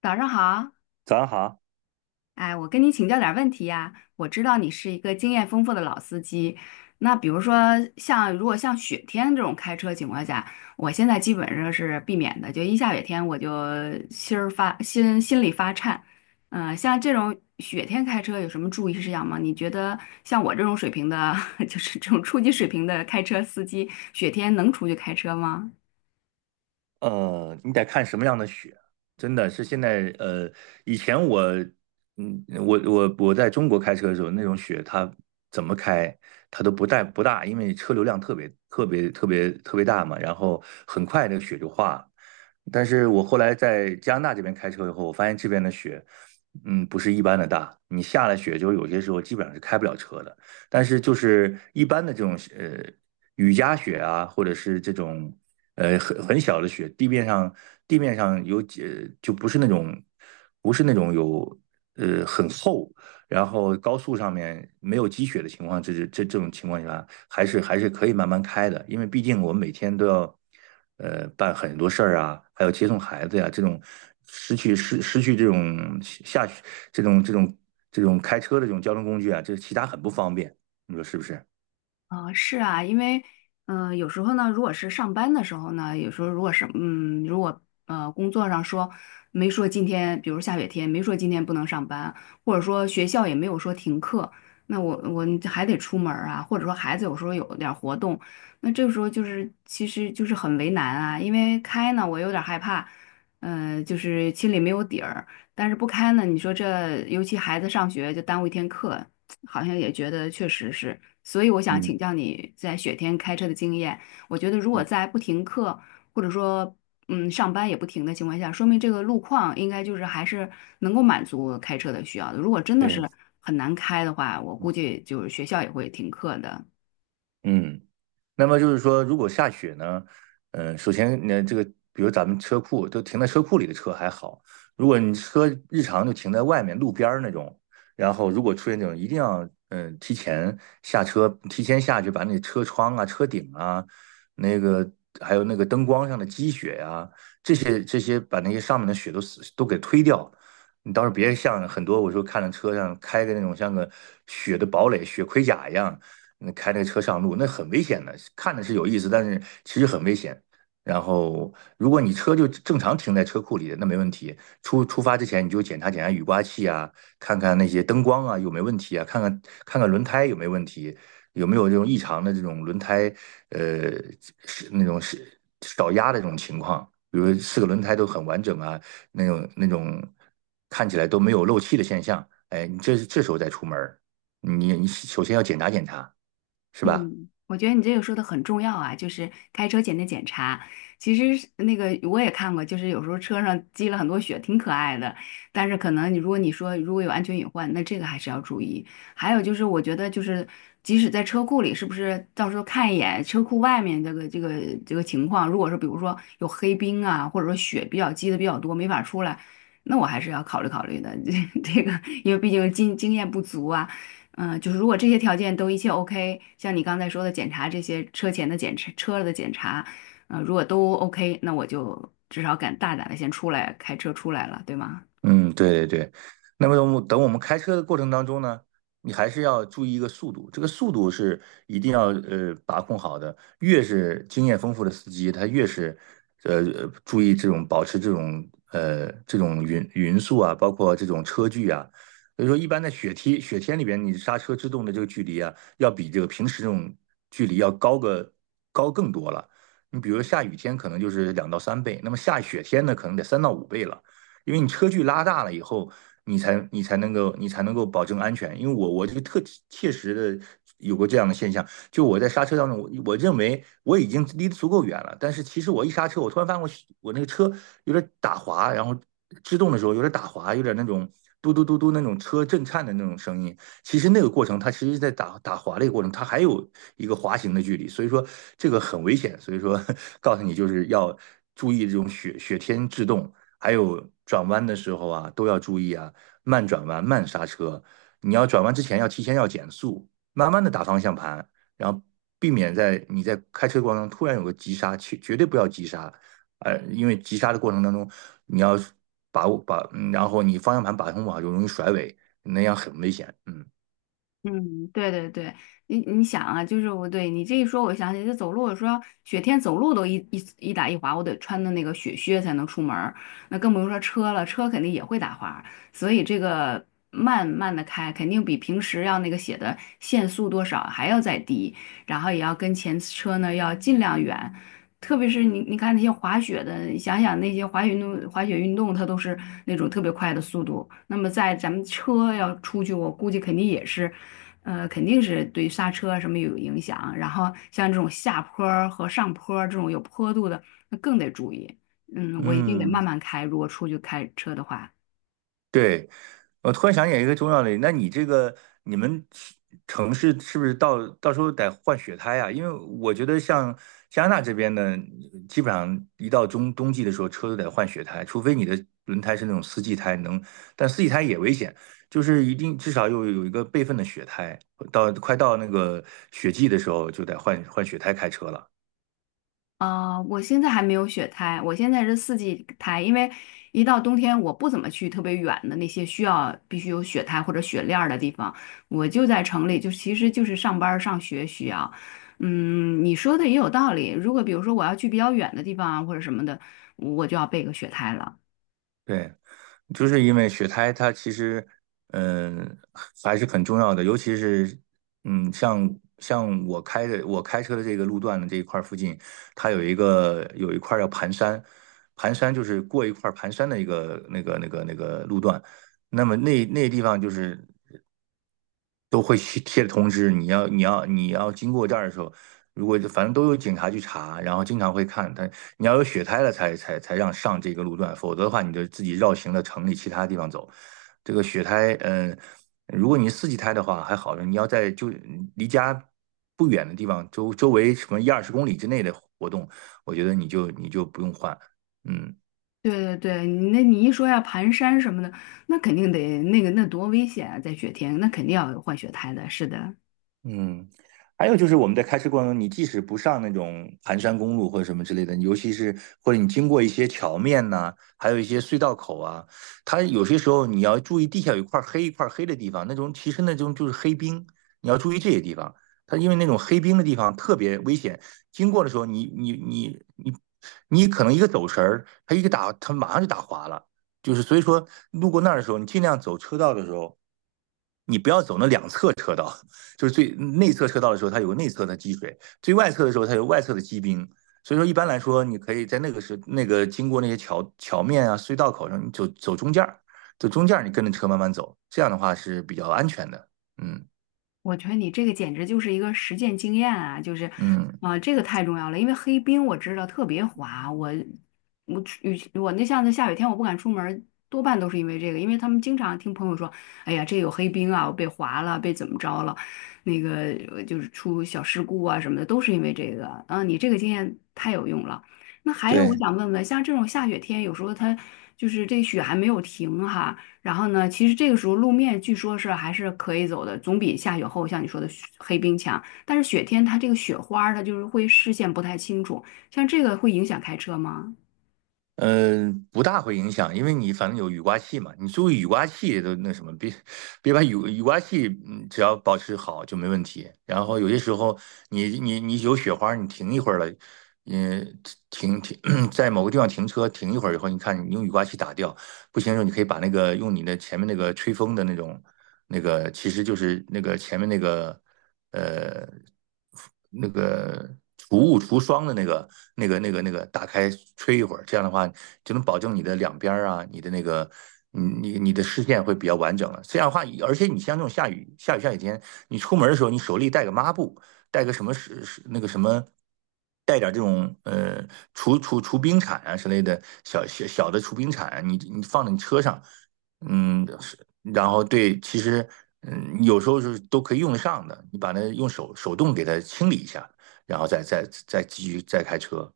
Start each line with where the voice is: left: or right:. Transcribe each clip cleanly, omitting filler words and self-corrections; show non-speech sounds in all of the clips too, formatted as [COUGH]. left: 早上好，
right: 早上好。
left: 哎，我跟你请教点儿问题呀。我知道你是一个经验丰富的老司机，那比如说像如果像雪天这种开车情况下，我现在基本上是避免的，就一下雪天我就心里发颤。像这种雪天开车有什么注意事项吗？你觉得像我这种水平的，[LAUGHS] 就是这种初级水平的开车司机，雪天能出去开车吗？
right: 你得看什么样的雪，真的是现在，以前我，我在中国开车的时候，那种雪它怎么开，它都不大，因为车流量特别特别特别特别大嘛，然后很快那个雪就化了。但是我后来在加拿大这边开车以后，我发现这边的雪，不是一般的大。你下了雪，就有些时候基本上是开不了车的。但是就是一般的这种雨夹雪啊，或者是这种很小的雪，地面上有就不是那种很厚，然后高速上面没有积雪的情况，这种情况下。还是可以慢慢开的，因为毕竟我们每天都要，办很多事儿啊、还有接送孩子呀、这种失去失失去这种下这种这种这种开车的这种交通工具啊，这其他很不方便，你说是不是？
left: 啊，是啊，因为，有时候呢，如果是上班的时候呢，有时候如果是，如果工作上说没说今天，比如下雪天没说今天不能上班，或者说学校也没有说停课，那我还得出门儿啊，或者说孩子有时候有点儿活动，那这个时候就是其实就是很为难啊，因为开呢我有点儿害怕，就是心里没有底儿，但是不开呢，你说这尤其孩子上学就耽误一天课，好像也觉得确实是，所以我想请
right: 嗯，
left: 教你在雪天开车的经验。我觉得如果在不停课或者说上班也不停的情况下，说明这个路况应该就是还是能够满足开车的需要的。如果真的是
right: 对，
left: 很难开的话，我估
right: 嗯。
left: 计就是学校也会停课的。
right: 嗯。那么就是说，如果下雪呢，首先那这个，比如咱们车库都停在车库里的车还好，如果你车日常就停在外面路边儿那种，然后如果出现这种，一定要提前下车，提前下去把那车窗啊、车顶啊，那个还有那个灯光上的积雪呀、啊这些把那些上面的雪都死、都给推掉。你到时候别像很多我说看着车上开个那种像个雪的堡垒、雪盔甲一样，那开那个车上路，那很危险的。看的是有意思，但是其实很危险。然后，如果你车就正常停在车库里的，那没问题。出发之前，你就检查检查雨刮器啊，看看那些灯光啊有没有问题啊，看看轮胎有没有问题，有没有这种异常的这种轮胎呃是那种是少压的这种情况，比如四个轮胎都很完整啊，那种看起来都没有漏气的现象。哎，你这时候再出门儿，你首先要检查检查。是吧？
left: 嗯，我觉得你这个说的很重要啊，就是开车前的检查。其实是那个我也看过，就是有时候车上积了很多雪，挺可爱的。但是可能你如果你说如果有安全隐患，那这个还是要注意。还有就是，我觉得就是即使在车库里，是不是到时候看一眼车库外面这个情况，如果是比如说有黑冰啊，或者说雪比较积的比较多，没法出来。那我还是要考虑考虑的，[LAUGHS] 这个，因为毕竟经验不足啊。就是如果这些条件都一切 OK，像你刚才说的检查这些车前的检查、车的检查，如果都 OK，那我就至少敢大胆的先出来开车出来了，对吗？
right: 嗯，对对对。那么等我们开车的过程当中呢，你还是要注意一个速度，这个速度是一定要把控好的。越是经验丰富的司机，他越是注意这种保持这种这种匀速啊、包括这种车距啊。所以说，一般在雪天里边，你刹车制动的这个距离啊，要比这个平时这种距离要高更多了。你比如下雨天可能就是2到3倍，那么下雪天呢，可能得三到五倍了。因为你车距拉大了以后，你才能够保证安全。因为我这个切实的有过这样的现象，就我在刹车当中，我认为我已经离得足够远了，但是其实我一刹车，我突然发现我那个车有点打滑，然后制动的时候有点打滑，有点那种嘟嘟嘟嘟那种车震颤的那种声音。其实那个过程，它其实在打滑的一个过程，它还有一个滑行的距离，所以说这个很危险。所以说 [LAUGHS] 告诉你就是要注意这种雪天制动，还有转弯的时候啊，都要注意啊，慢转弯、慢刹车。你要转弯之前要提前要减速，慢慢的打方向盘，然后避免在你在开车过程中突然有个急刹，去绝对不要急刹，因为急刹的过程当中，你要把握把，嗯然后你方向盘把控不好就容易甩尾，那样很危险。嗯
left: 嗯，对对对，你想啊，就是我对你这一说，我想起这走路，我说雪天走路都一打一滑，我得穿的那个雪靴才能出门儿，那更不用说车了，车肯定也会打滑，所以这个慢慢的开，肯定比平时要那个写的限速多少还要再低，然后也要跟前车呢要尽量远，特别是你看那些滑雪的，你想想那些滑雪运动，它都是那种特别快的速度，那么在咱们车要出去，我估计肯定也是。肯定是对刹车啊什么有影响，然后像这种下坡儿和上坡儿这种有坡度的，那更得注意。我一定得慢
right: 嗯。
left: 慢开，如果出去开车的话。
right: 对，我突然想起一个重要的，那你这个你们西城市是不是到时候得换雪胎啊？因为我觉得像加拿大这边呢，基本上一到冬季的时候，车都得换雪胎，除非你的轮胎是那种四季胎能，但四季胎也危险，就是一定至少有一个备份的雪胎，到快到那个雪季的时候就得换换雪胎开车了。
left: 啊、我现在还没有雪胎，我现在是四季胎，因为一到冬天我不怎么去特别远的那些需要必须有雪胎或者雪链儿的地方，我就在城里，就其实就是上班儿上学需要。你说的也有道理，如果比如说我要去比较远的地方啊或者什么的，我就要备个雪胎了。
right: 对，就是因为雪胎它其实，嗯，还是很重要的，尤其是，嗯，像我开车的这个路段的这一块儿附近，它有一块儿叫盘山，盘山就是过一块儿盘山的一个那个路段，那么那地方就是。都会去贴着通知，你要经过这儿的时候，如果反正都有警察去查，然后经常会看，但你要有血胎了才让上这个路段，否则的话你就自己绕行到城里其他地方走。这个血胎，如果你是四季胎的话还好，你要在就离家不远的地方，周围什么一二十公里之内的活动，我觉得你就不用换，嗯。
left: 对对对，你那你一说要盘山什么的，那肯定得那个那多危险啊，在雪天，那肯定要有换雪胎的。是的，
right: 嗯，还有就是我们在开车过程中，你即使不上那种盘山公路或者什么之类的，尤其是或者你经过一些桥面呐、还有一些隧道口啊，它有些时候你要注意地下有一块黑一块黑的地方，那种其实那种就是黑冰，你要注意这些地方。它因为那种黑冰的地方特别危险，经过的时候你可能一个走神儿，它一个打它马上就打滑了。就是所以说，路过那儿的时候，你尽量走车道的时候，你不要走那两侧车道。就是最内侧车道的时候，它有个内侧的积水；最外侧的时候，它有外侧的积冰。所以说，一般来说，你可以在那个经过那些桥面啊、隧道口上，你走中间儿，走中间儿，你跟着车慢慢走，这样的话是比较安全的。嗯
left: 我觉得你这个简直就是一个实践经验啊，就是，
right: 嗯，
left: 啊、这个太重要了，因为黑冰我知道特别滑，我我雨我那像那下雨天我不敢出门儿多半都是因为这个，因为他们经常听朋友说，哎呀，这有黑冰啊，我被滑了，被怎么着了，那个就是出小事故啊什么的，都是因为这个。啊，你这个经验太有用了。那还有，我
right: 对。
left: 想问问，像这种下雪天，有时候它就是这雪还没有停哈、然后呢，其实这个时候路面据说是还是可以走的，总比下雪后像你说的雪黑冰强。但是雪天它这个雪花儿它就是会视线不太清楚，像这个会影响开车吗？
right: 嗯，不大会影响，因为你反正有雨刮器嘛，你注意雨刮器都那什么，别把雨刮器，只要保持好就没问题。然后有些时候你有雪花你停一会儿了，嗯，停 [CLEARS THROAT] 在某个地方停车停一会儿以后，你看你用雨刮器打掉，不行的时候你可以把那个用你的前面那个吹风的那种那个，其实就是那个前面那个。呃那个除雾除霜的那个打开吹一会儿，这样的话就能保证你的两边儿啊、你的那个你的视线会比较完整了。这样的话，而且你像这种下雨天，你出门的时候，你手里带个抹布，带个什么是那个什么。带点这种除冰铲啊之类的小的除冰铲啊，你放在你车上，嗯，然后对，其实有时候是都可以用得上的。你把那用手手动给它清理一下，然后再继续再开车，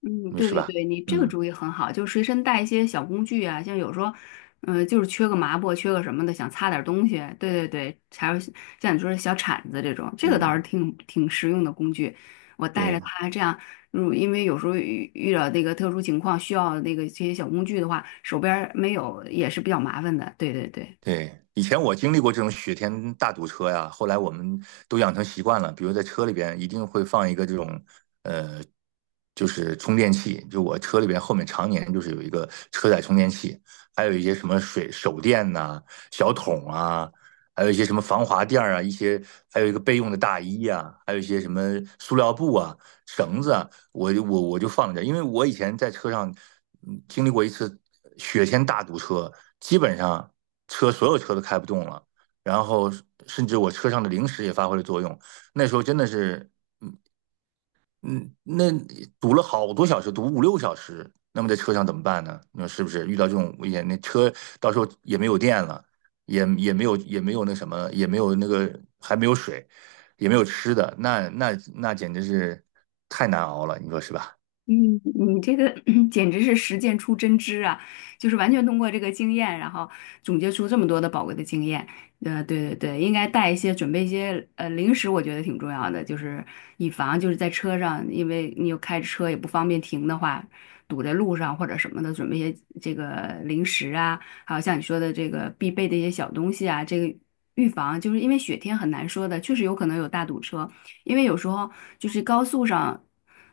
left: 嗯，
right: 你说
left: 对
right: 是
left: 对
right: 吧？
left: 对，你这个
right: 嗯
left: 主意很好，就是随身带一些小工具啊，像有时候，就是缺个抹布，缺个什么的，想擦点东西，对对对，还有像你说的小铲子这种，这个倒是
right: 嗯，
left: 挺实用的工具。我带着
right: 对。
left: 它，这样，因为有时候遇到那个特殊情况需要那个这些小工具的话，手边儿没有也是比较麻烦的。对对对。
right: 对，以前我经历过这种雪天大堵车呀，后来我们都养成习惯了，比如在车里边一定会放一个这种，呃，就是充电器，就我车里边后面常年就是有一个车载充电器，还有一些什么水手电呐、小桶啊，还有一些什么防滑垫儿啊、一些还有一个备用的大衣啊，还有一些什么塑料布啊、绳子啊，我就我就放着，因为我以前在车上经历过一次雪天大堵车，基本上。所有车都开不动了，然后甚至我车上的零食也发挥了作用。那时候真的是，嗯嗯，那堵了好多小时，堵五六小时。那么在车上怎么办呢？你说是不是？遇到这种危险，那车到时候也没有电了，也没有那什么，也没有那个还没有水，也没有吃的，那简直是太难熬了，你说是吧？
left: 嗯，你这个 [CLEARS THROAT] 简直是实践出真知啊！就是完全通过这个经验，然后总结出这么多的宝贵的经验。对对对，应该带一些，准备一些零食，我觉得挺重要的，就是以防就是在车上，因为你又开着车也不方便停的话，堵在路上或者什么的，准备一些这个零食啊，还有像你说的这个必备的一些小东西啊，这个预防就是因为雪天很难说的，确实有可能有大堵车。因为有时候就是高速上，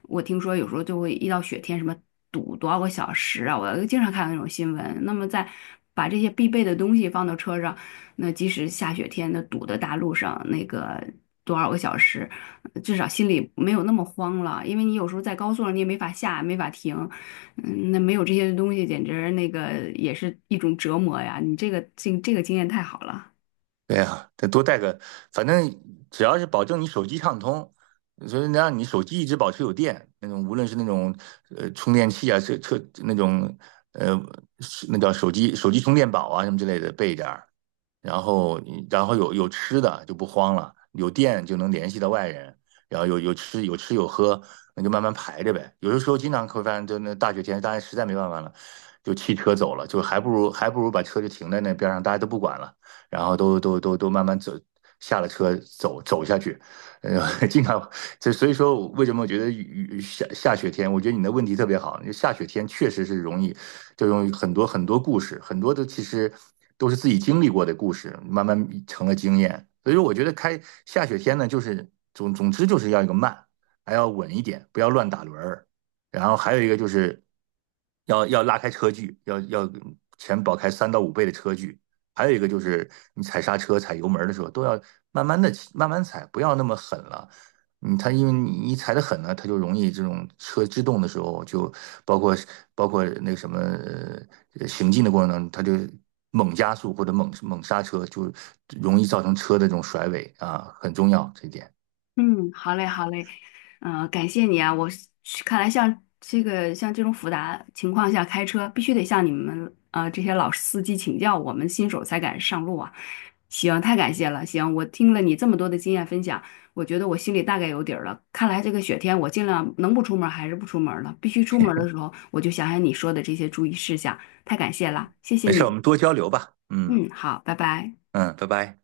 left: 我听说有时候就会遇到雪天，什么堵多少个小时啊，我经常看到那种新闻。那么在把这些必备的东西放到车上，那即使下雪天的堵的大路上，那个多少个小时，至少心里没有那么慌了。因为你有时候在高速上你也没法下，没法停，那没有这些东西，简直那个也是一种折磨呀。你这个经验太好了。
right: 对呀，得多带个，反正只要是保证你手机畅通，所以能让你手机一直保持有电，那种无论是那种充电器啊，车那种呃是那叫手机充电宝啊什么之类的备一点儿，然后有吃的就不慌了，有电就能联系到外人，然后有吃有喝，那就慢慢排着呗。有的时候经常会发现，就那大雪天，大家实在没办法了，就弃车走了，就还不如把车就停在那边上，大家都不管了，然后都慢慢走，下了车走下去。[LAUGHS] 经常这，所以说为什么我觉得雨雨下下雪天，我觉得你的问题特别好，就下雪天确实是容易，就容易很多很多故事，很多的其实都是自己经历过的故事，慢慢成了经验。所以说，我觉得开下雪天呢，就是总之就是要一个慢，还要稳一点，不要乱打轮儿。然后还有一个就是要拉开车距，要前保开三到五倍的车距。还有一个就是你踩刹车、踩油门的时候，都要慢慢踩，不要那么狠了。它因为你一踩的狠呢，它就容易这种车制动的时候，就包括包括那个什么行进的过程当中，它就猛加速或者猛刹车，就容易造成车的这种甩尾啊，很重要这一点。
left: 嗯，好嘞，好嘞，感谢你啊！看来像这种复杂情况下开车，必须得向你们这些老司机请教，我们新手才敢上路啊！行，太感谢了。行，我听了你这么多的经验分享，我觉得我心里大概有底儿了。看来这个雪天我尽量能不出门儿还是不出门儿了，必须出门儿的时候我就想想你说的这些注意事项，太感谢了，谢谢
right: 没事儿，我
left: 你。
right: 们多交流吧。嗯
left: 嗯，好，拜拜。
right: 嗯，拜拜。